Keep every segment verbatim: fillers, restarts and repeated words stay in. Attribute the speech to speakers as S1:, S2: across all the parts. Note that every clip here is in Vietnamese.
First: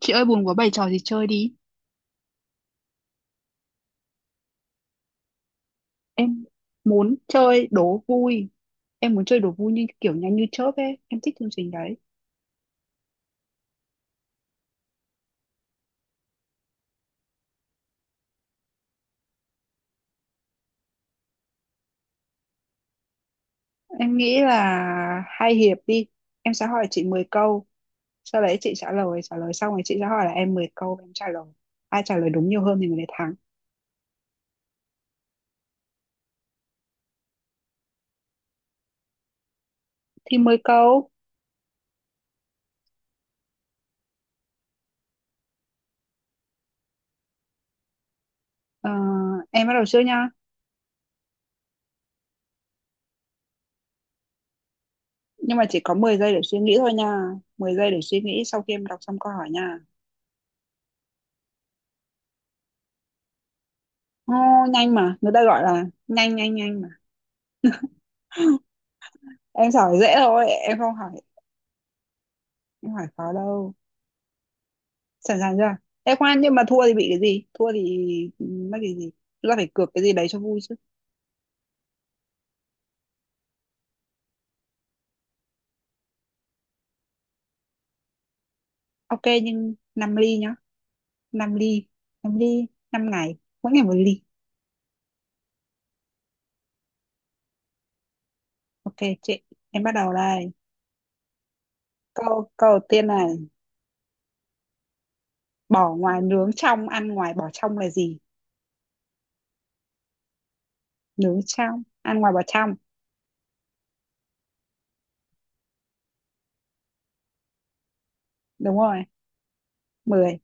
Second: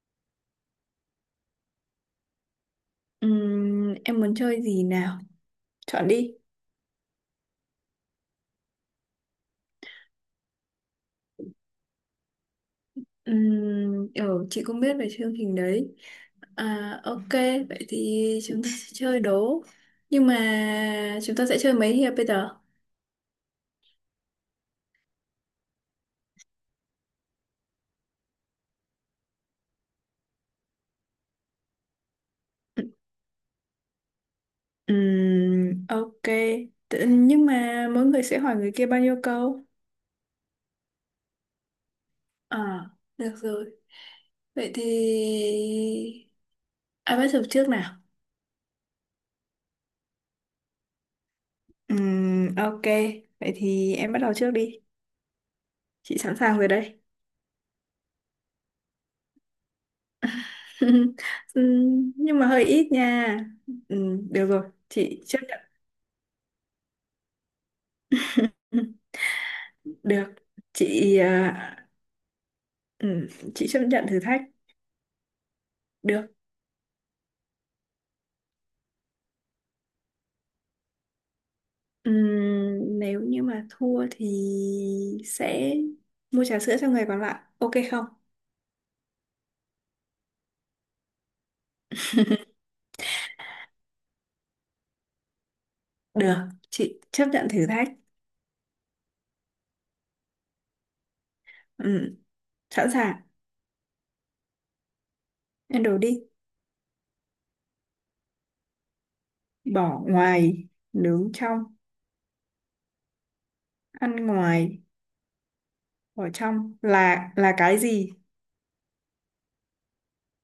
S1: Chị ơi buồn quá bày trò gì chơi đi.
S2: Ừm, em muốn chơi gì nào? Chọn đi.
S1: Em muốn chơi đố vui. Em muốn chơi đố vui như kiểu nhanh như chớp ấy. Em thích chương trình đấy.
S2: Ừm, ừ, chị cũng biết về chương trình đấy. À, ok, vậy thì chúng ta sẽ chơi đố. Nhưng mà chúng ta sẽ chơi mấy hiệp bây giờ?
S1: Em nghĩ là hai hiệp đi. Em sẽ hỏi chị mười câu. Sau đấy chị trả lời. Trả lời xong rồi chị sẽ hỏi là em mười câu và em trả lời. Ai trả lời đúng nhiều hơn thì người đấy thắng.
S2: Ừm, ok. Tự- Nhưng mà mỗi người sẽ hỏi người kia bao nhiêu câu?
S1: Thì mười câu.
S2: À, được rồi. Vậy thì... ai bắt đầu trước nào?
S1: Ờ, em bắt đầu trước nha.
S2: Ừm, ok. Vậy thì em bắt đầu trước đi.
S1: Nhưng mà chỉ có mười
S2: Chị
S1: giây
S2: sẵn
S1: để suy
S2: sàng rồi
S1: nghĩ thôi
S2: đây.
S1: nha. Mười giây để suy nghĩ sau khi em đọc xong câu hỏi nha.
S2: Ừ, nhưng mà hơi ít nha. Ừ,
S1: Ô,
S2: được rồi,
S1: nhanh mà.
S2: chị
S1: Người
S2: chấp
S1: ta
S2: nhận.
S1: gọi là nhanh nhanh nhanh mà.
S2: Ừ,
S1: Em giỏi dễ
S2: được.
S1: thôi em không hỏi,
S2: Chị à,
S1: em hỏi
S2: ừ,
S1: khó
S2: chị
S1: đâu.
S2: chấp nhận thử thách.
S1: Sẵn sàng chưa? Em
S2: Được.
S1: khoan, nhưng mà thua thì bị cái gì? Thua thì ừ, mất cái gì? Chúng ta phải cược cái gì đấy cho vui chứ.
S2: Ừ, nếu như mà thua thì sẽ mua trà sữa cho người còn lại, ok không?
S1: Ok nhưng năm ly nhá, năm ly, năm ly, năm ngày, mỗi ngày một ly.
S2: Được, chị chấp nhận thử thách.
S1: Ok chị, em bắt đầu đây.
S2: Ừ,
S1: Câu câu đầu
S2: sẵn
S1: tiên
S2: sàng.
S1: này:
S2: Ăn
S1: bỏ
S2: đồ đi.
S1: ngoài nướng trong, ăn ngoài bỏ trong là gì?
S2: Bỏ ngoài nướng
S1: Nướng
S2: trong,
S1: trong, ăn ngoài, bỏ trong.
S2: ăn ngoài bỏ trong là là cái gì?
S1: Đúng rồi. Mười,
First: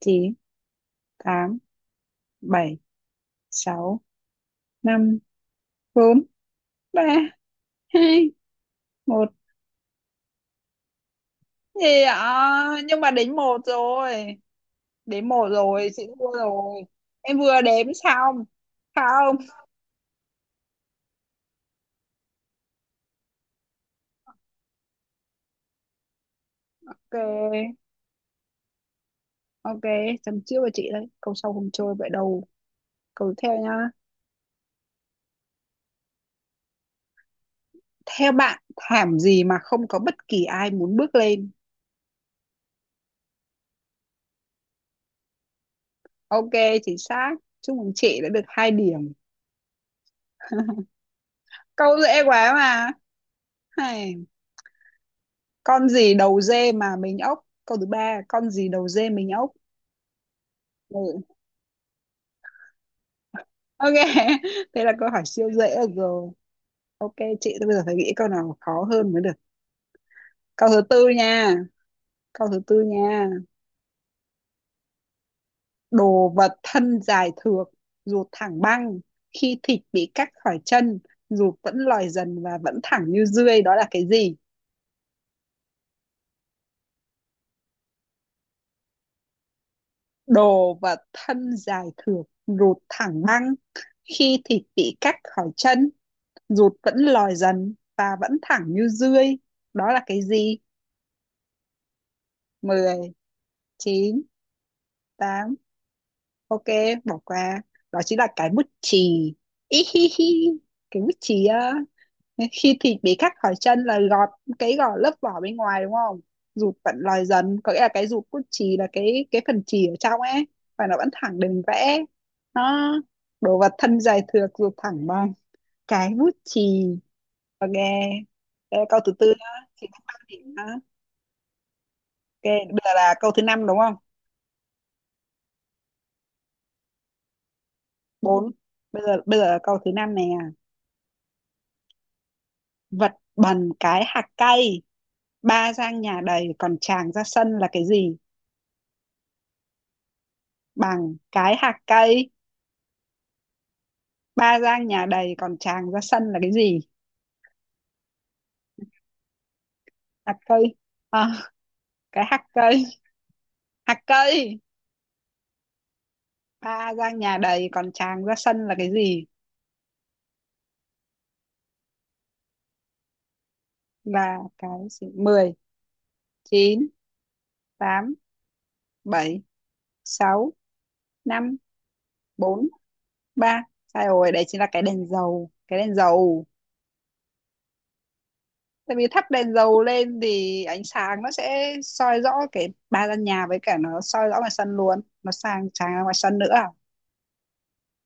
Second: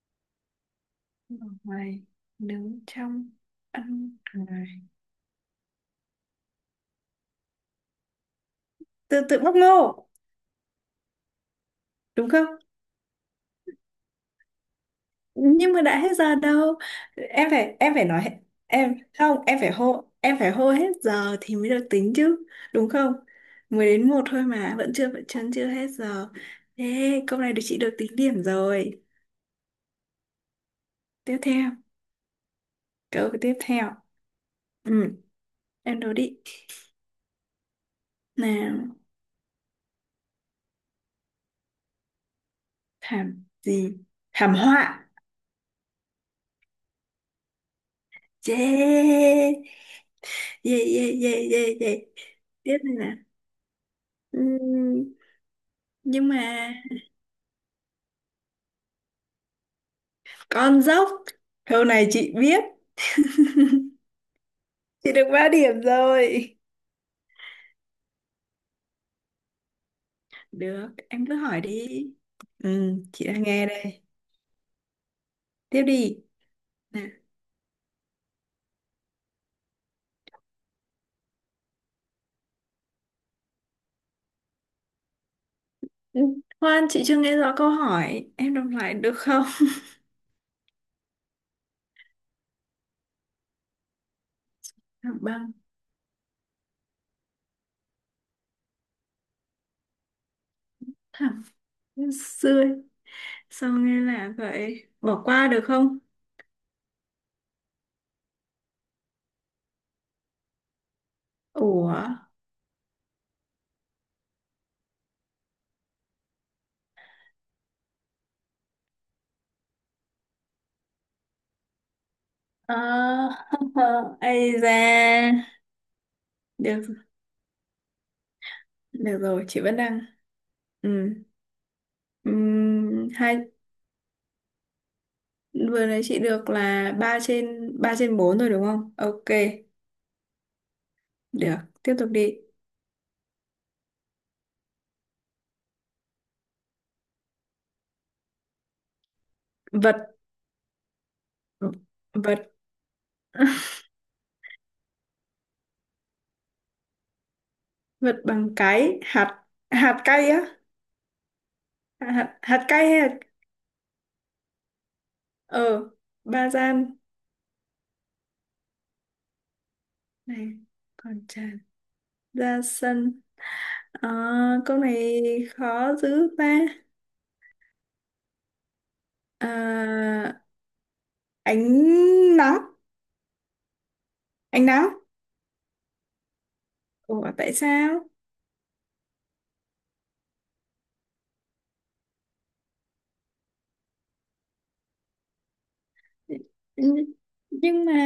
S1: chín,
S2: Bỏ
S1: tám,
S2: ngoài
S1: bảy,
S2: nướng trong,
S1: sáu,
S2: ăn ngoài.
S1: năm, bốn, ba, hai,
S2: tự
S1: một.
S2: tự bóc ngô,
S1: Thì
S2: đúng không?
S1: à, nhưng mà đến một rồi, đến một
S2: Nhưng mà
S1: rồi
S2: đã
S1: chị
S2: hết
S1: thua
S2: giờ đâu.
S1: rồi. Em
S2: em
S1: vừa
S2: phải
S1: đếm
S2: em phải nói hết-
S1: xong.
S2: em
S1: Không.
S2: không, em phải hô em phải hô hết giờ thì mới được tính chứ. Đúng không? Mới đến một thôi mà vẫn chưa vẫn chân chưa hết giờ. Thế câu này được chị
S1: Ok,
S2: được tính điểm rồi.
S1: ok, chấm trước với chị đấy, câu
S2: Tiếp
S1: sau không
S2: theo
S1: chơi vậy đâu.
S2: Câu
S1: Câu tiếp
S2: tiếp
S1: theo nhá:
S2: theo. Ừ, em đố đi
S1: theo bạn
S2: nào.
S1: thảm gì mà không có bất kỳ ai muốn bước lên?
S2: Thảm gì? Thảm họa.
S1: Ok, chính xác. Chúc mừng chị đã được hai điểm.
S2: Yeah, yeah, yeah, yeah, yeah, yeah.
S1: Câu dễ quá
S2: Tiếp
S1: mà.
S2: này nè.
S1: Hay.
S2: Ừm,
S1: Con gì
S2: nhưng
S1: đầu dê
S2: mà.
S1: mà mình ốc? Câu thứ ba: con gì đầu dê mình ốc?
S2: Con dốc.
S1: Ừ.
S2: Câu này chị biết.
S1: Ok. Thế là câu
S2: Chị
S1: hỏi
S2: được ba
S1: siêu dễ,
S2: điểm
S1: được rồi.
S2: rồi.
S1: Ok chị, tôi bây giờ phải nghĩ câu nào khó hơn mới được. Câu thứ
S2: Được,
S1: tư
S2: em cứ
S1: nha.
S2: hỏi đi.
S1: Câu thứ tư
S2: Ừ, chị
S1: nha.
S2: đang nghe đây. Tiếp đi.
S1: Đồ vật thân
S2: Nè.
S1: dài thượt, ruột thẳng băng. Khi thịt bị cắt khỏi chân, ruột vẫn lòi dần và vẫn thẳng như dươi. Đó là cái gì?
S2: Ừ, khoan, chị chưa nghe rõ câu hỏi. Em đọc lại được không?
S1: Đồ vật thân dài thượt, ruột thẳng băng. Khi thịt bị cắt
S2: Thẳng
S1: khỏi
S2: băng.
S1: chân, ruột vẫn lòi dần và vẫn thẳng như dươi. Đó là cái gì?
S2: Thẳng, xuôi.
S1: Mười,
S2: Sao nghe
S1: chín,
S2: lạ vậy? Bỏ qua
S1: tám.
S2: được không?
S1: Ok, bỏ qua. Đó chính là cái bút chì. Ý hi hi, cái bút chì á.
S2: Ủa?
S1: Khi thịt bị khắc khỏi chân là gọt, cái gọt lớp vỏ bên ngoài đúng không? Rụt vẫn lòi dần có nghĩa là cái rụt bút chì là cái cái phần chì ở trong ấy, và nó vẫn thẳng đường vẽ
S2: Ờ,
S1: nó. Đồ vật thân dài thượt,
S2: ây
S1: rụt thẳng
S2: da.
S1: bằng, cái bút chì.
S2: Được,
S1: Ok, đây là câu thứ
S2: được
S1: tư
S2: rồi,
S1: nhá,
S2: chị vẫn
S1: chị đã
S2: đang.
S1: ba điểm nhá.
S2: Ừ.
S1: Ok, bây giờ
S2: Ừm,
S1: là câu
S2: hai,
S1: thứ năm đúng không?
S2: vừa nãy chị được là ba trên ba, trên bốn rồi
S1: Bốn.
S2: đúng không?
S1: bây giờ
S2: Ok,
S1: bây giờ là câu thứ năm nè.
S2: được, tiếp tục đi.
S1: Vật bằng cái hạt cây, ba gang nhà đầy còn tràng ra sân là cái gì?
S2: Vật
S1: Bằng cái hạt cây,
S2: vật
S1: ba gang nhà đầy còn tràng ra sân là cái gì?
S2: vật bằng cái hạt hạt cay
S1: Hạt
S2: á,
S1: cây, à, cái
S2: hạt
S1: hạt
S2: hạt
S1: cây,
S2: cay hay hạt.
S1: hạt cây,
S2: Ờ, ba gian
S1: ba gang nhà đầy còn tràng ra sân là cái gì?
S2: này còn tràn ra sân. À,
S1: Là cái
S2: câu
S1: gì?
S2: này
S1: Mười,
S2: khó dữ ta.
S1: chín, tám, bảy,
S2: À,
S1: sáu, năm,
S2: ánh nắng,
S1: bốn, ba. Sai rồi, đấy chính
S2: ánh
S1: là cái
S2: nắng.
S1: đèn dầu, cái đèn dầu.
S2: Ủa tại sao?
S1: Tại vì thắp đèn dầu lên thì ánh sáng nó sẽ soi rõ cái ba gian nhà, với cả nó soi rõ ngoài sân luôn, nó sang sáng ra ngoài sân nữa à?
S2: nhưng mà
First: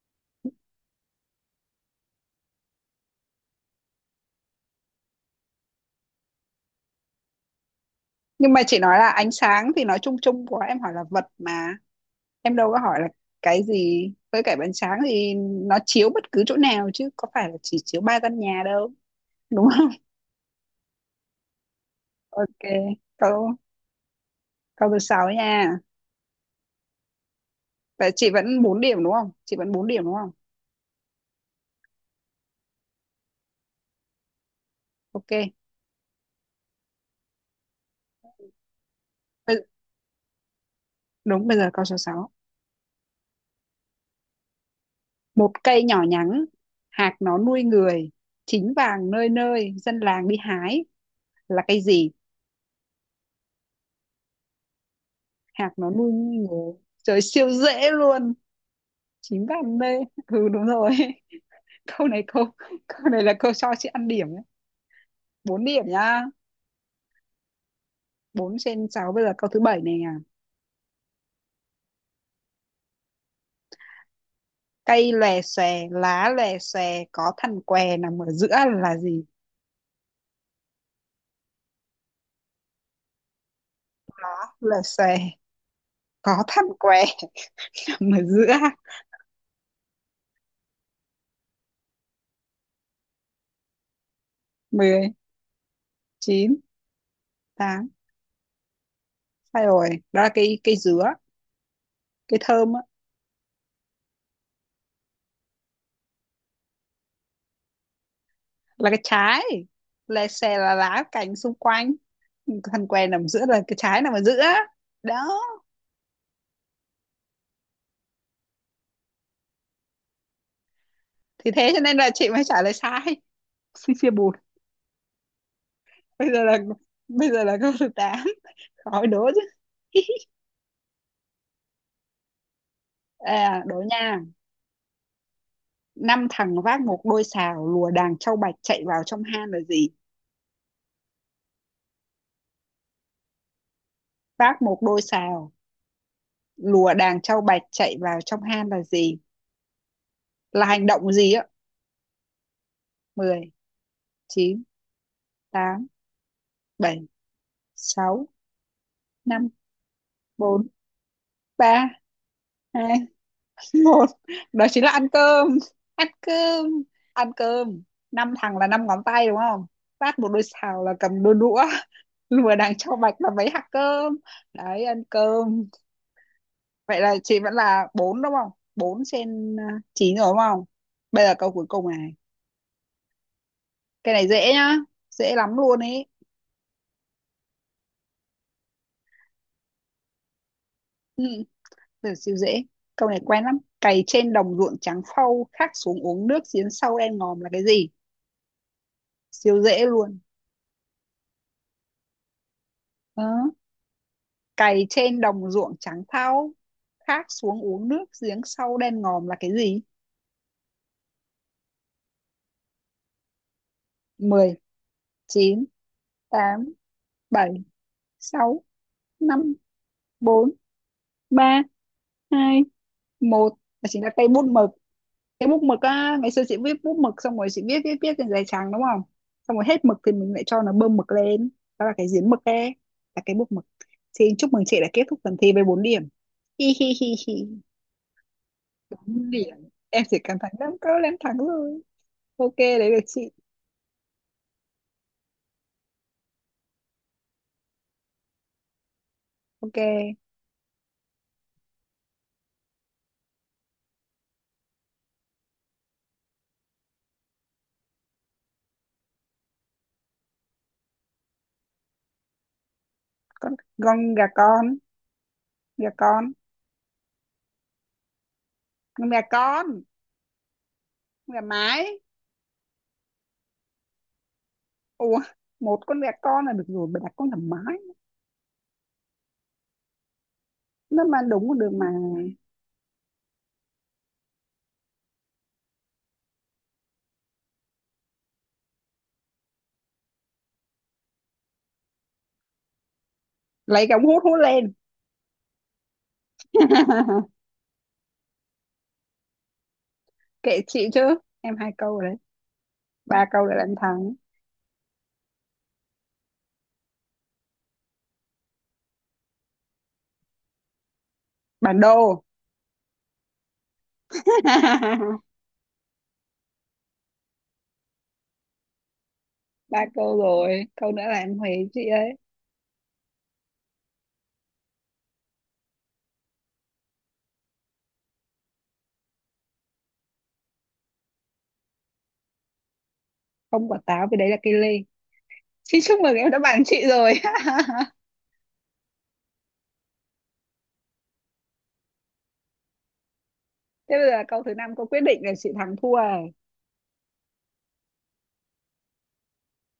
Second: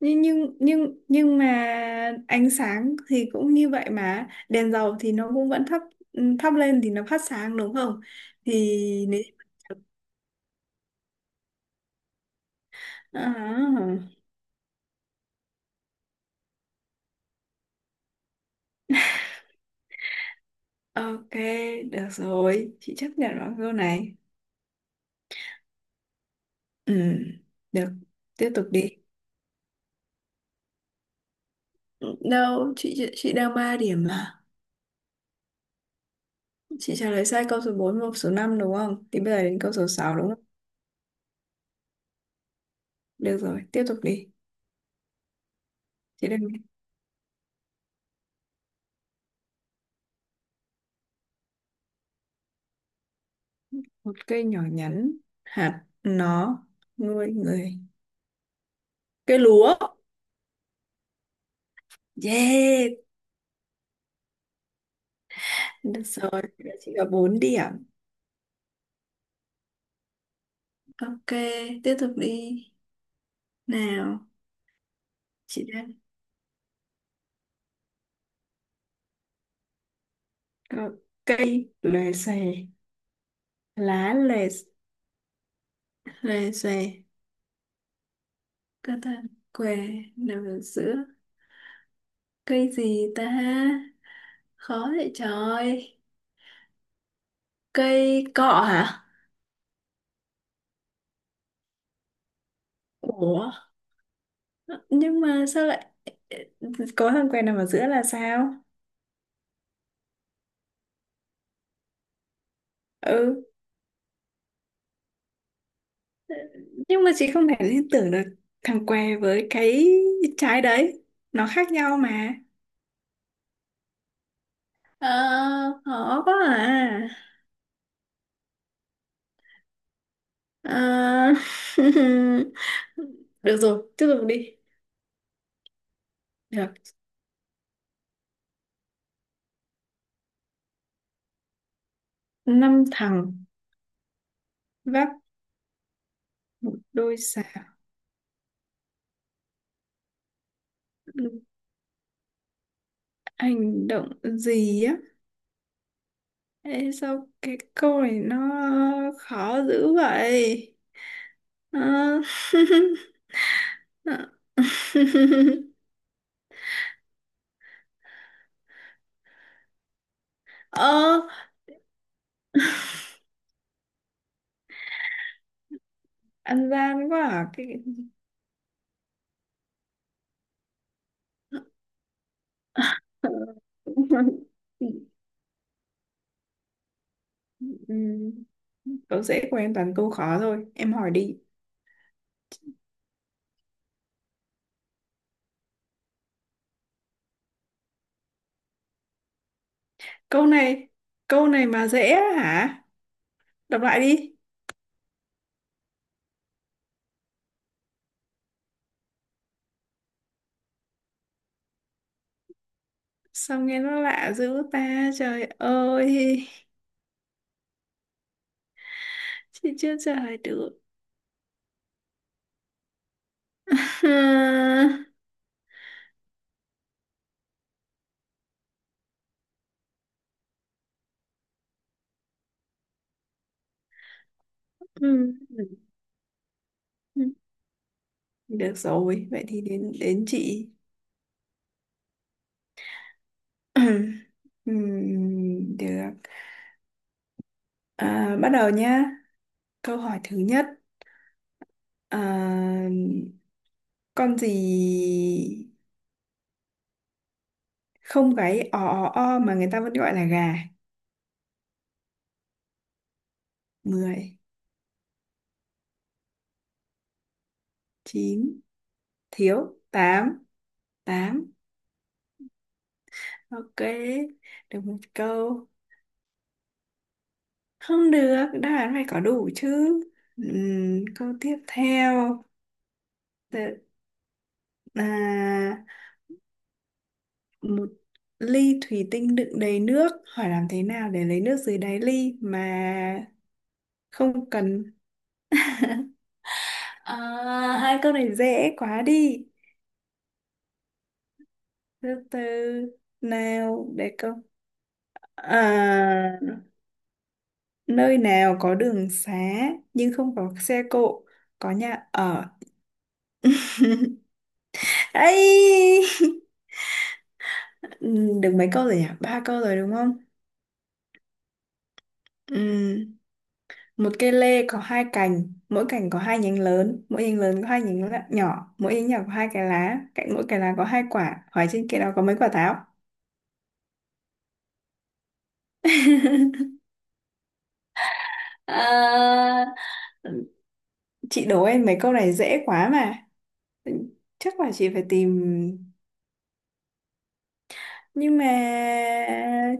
S2: nhưng nhưng nhưng nhưng mà ánh sáng thì cũng như vậy, mà đèn dầu thì nó cũng vẫn thắp thắp lên thì nó phát sáng, đúng không?
S1: Nhưng mà chị
S2: thì
S1: nói là
S2: nếu-
S1: ánh sáng thì nói chung chung, của em hỏi là vật mà, em đâu có hỏi là cái
S2: À,
S1: gì. Với cả ánh sáng thì nó chiếu bất cứ chỗ nào chứ có phải là chỉ chiếu ba gian nhà đâu, đúng không?
S2: ok, được
S1: Ok,
S2: rồi, chị chấp nhận
S1: câu
S2: vào câu này.
S1: câu thứ sáu nha.
S2: Ừ, được,
S1: Vậy chị
S2: tiếp
S1: vẫn
S2: tục
S1: bốn
S2: đi.
S1: điểm đúng không, chị vẫn bốn điểm đúng không?
S2: Đâu, chị chị đang ba điểm mà.
S1: Ok.
S2: Chị trả lời sai câu số bốn và số năm đúng không? Thì bây giờ đến
S1: Bây-
S2: câu số sáu đúng không?
S1: Đúng, bây giờ câu số sáu.
S2: Được rồi, tiếp tục đi.
S1: Một cây nhỏ
S2: Chị đang
S1: nhắn, hạt nó nuôi người, chín vàng nơi nơi, dân làng đi hái. Là cây gì?
S2: Một cây nhỏ nhắn,
S1: Hạt
S2: hạt
S1: nó nuôi
S2: nó
S1: người. Trời
S2: nuôi
S1: siêu
S2: người.
S1: dễ luôn.
S2: Cây
S1: Chín
S2: lúa.
S1: vàng nơi. Ừ đúng rồi. Câu này câu
S2: Yeah,
S1: Câu này là câu cho chị ăn điểm nhé. bốn điểm
S2: được
S1: nhá.
S2: rồi, chị có bốn điểm.
S1: Bốn trên sáu. Bây giờ câu thứ bảy này à.
S2: Ok, tiếp tục đi nào.
S1: Cây lòe
S2: Chị
S1: xòe,
S2: đang
S1: lá lòe xòe, có thằn què nằm ở giữa là gì?
S2: Có cây lòe xòe, lá lòe
S1: Lòe xòe, có
S2: lòe
S1: thằn
S2: xòe
S1: què nằm ở giữa.
S2: cơ ta, què nằm ở giữa. Cây gì ta? Khó
S1: Mười,
S2: vậy trời.
S1: chín, tám.
S2: Cây cọ hả?
S1: Sai rồi, đó là cây cây dứa, cái thơm á.
S2: Ủa, nhưng mà sao lại có thằng què nằm ở giữa là sao?
S1: Là cái trái. Lè xè là lá cành xung quanh, thằng què nằm
S2: Ừ,
S1: giữa là cái trái nằm ở giữa, đó.
S2: nhưng mà chị không thể liên tưởng được thằng què với cái trái đấy, nó
S1: Thì thế
S2: khác
S1: cho nên
S2: nhau
S1: là chị
S2: mà.
S1: mới trả lời sai. Xì xì bụt.
S2: Ờ, khó
S1: bây
S2: quá
S1: giờ là
S2: à.
S1: Bây giờ là câu thứ tám, khỏi đố chứ.
S2: Ờ, được
S1: À, đố
S2: rồi, tiếp
S1: nha.
S2: tục đi.
S1: Năm thằng
S2: được
S1: vác một đôi sào lùa đàn trâu bạch chạy vào trong hang là gì?
S2: Năm thằng
S1: Vác một đôi
S2: vác
S1: sào,
S2: một
S1: lùa
S2: đôi
S1: đàn trâu
S2: sào,
S1: bạch chạy vào trong hang là gì? Là hành động gì á? Mười,
S2: hành động
S1: chín,
S2: gì á?
S1: tám,
S2: Ê,
S1: bảy,
S2: sao cái câu này
S1: sáu,
S2: nó
S1: năm,
S2: khó dữ
S1: bốn,
S2: vậy?
S1: ba,
S2: Ờ,
S1: hai, một.
S2: ờ,
S1: Đó chính là ăn cơm, ăn cơm, ăn cơm. Năm thằng là năm ngón tay đúng không, phát một đôi xào là
S2: ờ,
S1: cầm đôi đũa, lùa đằng cho bạch là mấy hạt cơm đấy, ăn cơm.
S2: ăn
S1: Vậy
S2: gian
S1: là
S2: quá
S1: chị
S2: à.
S1: vẫn
S2: cái
S1: là bốn đúng không, bốn trên à, chín rồi đúng không? Bây giờ câu cuối cùng này, cái này dễ nhá, dễ lắm luôn ấy.
S2: Ừm, Tớ dễ của em toàn câu khó thôi. Em hỏi
S1: ừ,
S2: đi.
S1: Từ siêu dễ, câu này quen lắm. Cày trên đồng ruộng trắng phau, khát xuống uống nước giếng sâu đen ngòm là cái gì? Siêu dễ luôn.
S2: Câu này. Câu này mà dễ á hả?
S1: Ờ,
S2: Đọc lại đi.
S1: cày trên đồng ruộng trắng thau, khát xuống uống nước giếng sâu đen ngòm là cái gì?
S2: Sao nghe nó lạ
S1: Mười,
S2: dữ ta. Trời
S1: chín,
S2: ơi.
S1: tám, bảy, sáu, năm,
S2: Chị chưa trả lời
S1: bốn,
S2: được.
S1: ba, hai, một. Và chính là cây bút mực.
S2: Ha.
S1: Cái bút mực á, ngày xưa chị viết bút mực xong rồi chị viết viết viết trên giấy trắng đúng không? Xong rồi hết mực thì mình lại cho nó bơm mực lên, đó là cái giếng mực ấy, là cái bút mực. Xin chúc mừng chị đã kết thúc
S2: Ừm.
S1: phần thi với bốn điểm. Hi hi hi hi,
S2: Được rồi.
S1: bốn
S2: Vậy
S1: điểm.
S2: thì đến
S1: Em chỉ
S2: đến
S1: cần thắng
S2: chị.
S1: năm câu là em thắng rồi. Ok, đấy là chị.
S2: Ừm, Được, à, bắt đầu nhá. Câu
S1: Ok.
S2: hỏi thứ nhất, à, con gì không cái o o o mà người ta vẫn gọi là gà?
S1: Con con gà
S2: Mười,
S1: con, gà con
S2: chín,
S1: con gà con
S2: thiếu tám,
S1: con gà
S2: tám.
S1: mái.
S2: Ok, được một
S1: Ủa,
S2: câu.
S1: một con gà con là được rồi, bà đặt con gà mái,
S2: Không được, đáp án phải có đủ chứ.
S1: nó
S2: Ừm,
S1: mà
S2: câu
S1: đúng
S2: tiếp
S1: con đường mà.
S2: theo. Tự- À, một ly thủy tinh đựng đầy nước, hỏi làm thế nào để lấy nước dưới đáy ly mà
S1: Lấy cái ống hút hút
S2: không
S1: lên.
S2: cần? À, hai câu này dễ quá đi.
S1: Kệ chị chứ, em hai câu
S2: Từ
S1: rồi đấy,
S2: từ
S1: ba câu rồi là em
S2: nào,
S1: thắng.
S2: để câu à. Nơi nào có đường xá nhưng không có xe cộ, có
S1: Bản
S2: nhà
S1: đồ.
S2: ở. ấy. Được mấy câu rồi nhỉ? Ba câu rồi
S1: Ba
S2: đúng không?
S1: câu rồi, câu nữa là em huề chị ấy.
S2: Ừm, Một cây lê có hai cành, mỗi cành có hai nhánh lớn, mỗi nhánh lớn có hai nhánh lạ- nhỏ, mỗi nhánh nhỏ có hai cái lá, cạnh mỗi cái lá có hai quả. Hỏi trên kia đó có mấy quả táo?
S1: Không quả táo vì đấy là cây lê. Xin chúc mừng em đã bàn chị rồi.
S2: À, chị đố em mấy câu này dễ quá mà.
S1: Thế bây giờ câu thứ
S2: Chắc là
S1: năm, câu
S2: chị
S1: quyết
S2: phải
S1: định là
S2: tìm.
S1: chị thắng thua rồi.
S2: Nhưng mà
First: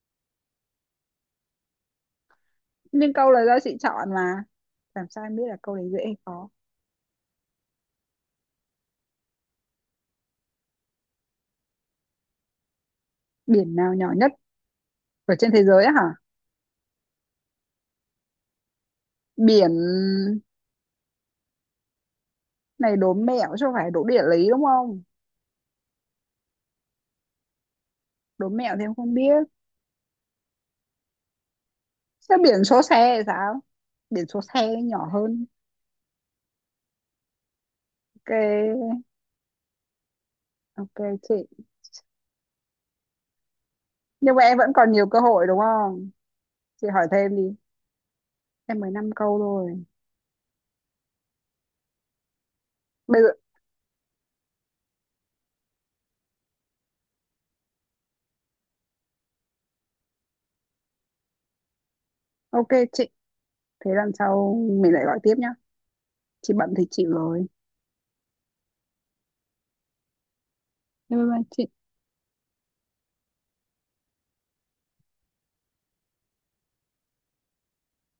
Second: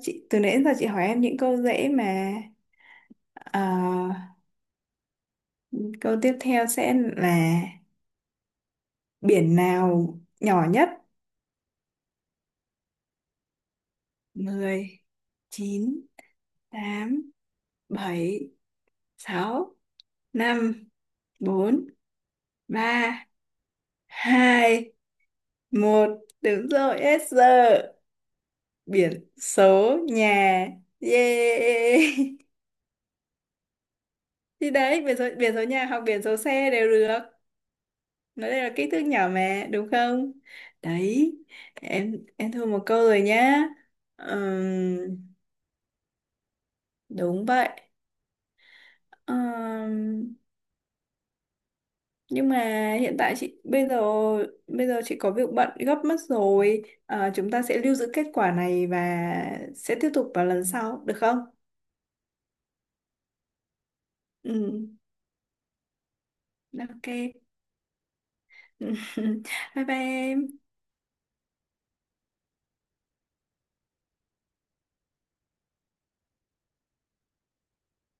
S2: chị từ nãy đến giờ chị hỏi em những câu dễ mà.
S1: Nhưng câu là do
S2: Ờ,
S1: chị chọn mà, làm sao em biết là câu đấy dễ hay
S2: câu tiếp
S1: khó?
S2: theo sẽ là biển nào nhỏ nhất?
S1: Biển nào nhỏ nhất?
S2: Mười,
S1: Ở trên thế giới á
S2: chín,
S1: hả?
S2: tám, bảy, sáu,
S1: Biển
S2: năm, bốn,
S1: này đố
S2: ba,
S1: mẹo chứ không phải đố địa lý đúng
S2: hai,
S1: không?
S2: một. Đúng rồi, yes.
S1: Đố mẹo thì em không
S2: Biển
S1: biết.
S2: số nhà. Yeah.
S1: Sao biển số xe thì sao, biển số xe
S2: Thì đấy,
S1: nhỏ
S2: biển số,
S1: hơn.
S2: biển số nhà hoặc biển số xe đều được. Nói đây là ký
S1: Ok.
S2: thước nhỏ mà, đúng không?
S1: Ok chị,
S2: Đấy, em em thua một câu rồi nhá.
S1: nhưng mà em vẫn còn
S2: Ừm,
S1: nhiều cơ hội đúng không? Chị hỏi thêm đi,
S2: Đúng vậy.
S1: em mới năm câu rồi.
S2: Ừm, nhưng mà hiện
S1: Bây giờ.
S2: tại chị bây giờ, bây giờ chị có việc bận gấp mất rồi. Ờ, chúng ta sẽ lưu giữ kết quả này và sẽ tiếp tục vào lần sau, được không?
S1: Ok chị, thế lần sau
S2: Ừ,
S1: mình lại gọi tiếp nhá, chị bận thì
S2: ok.
S1: chịu rồi.
S2: Bye bye em.
S1: Bye bye chị.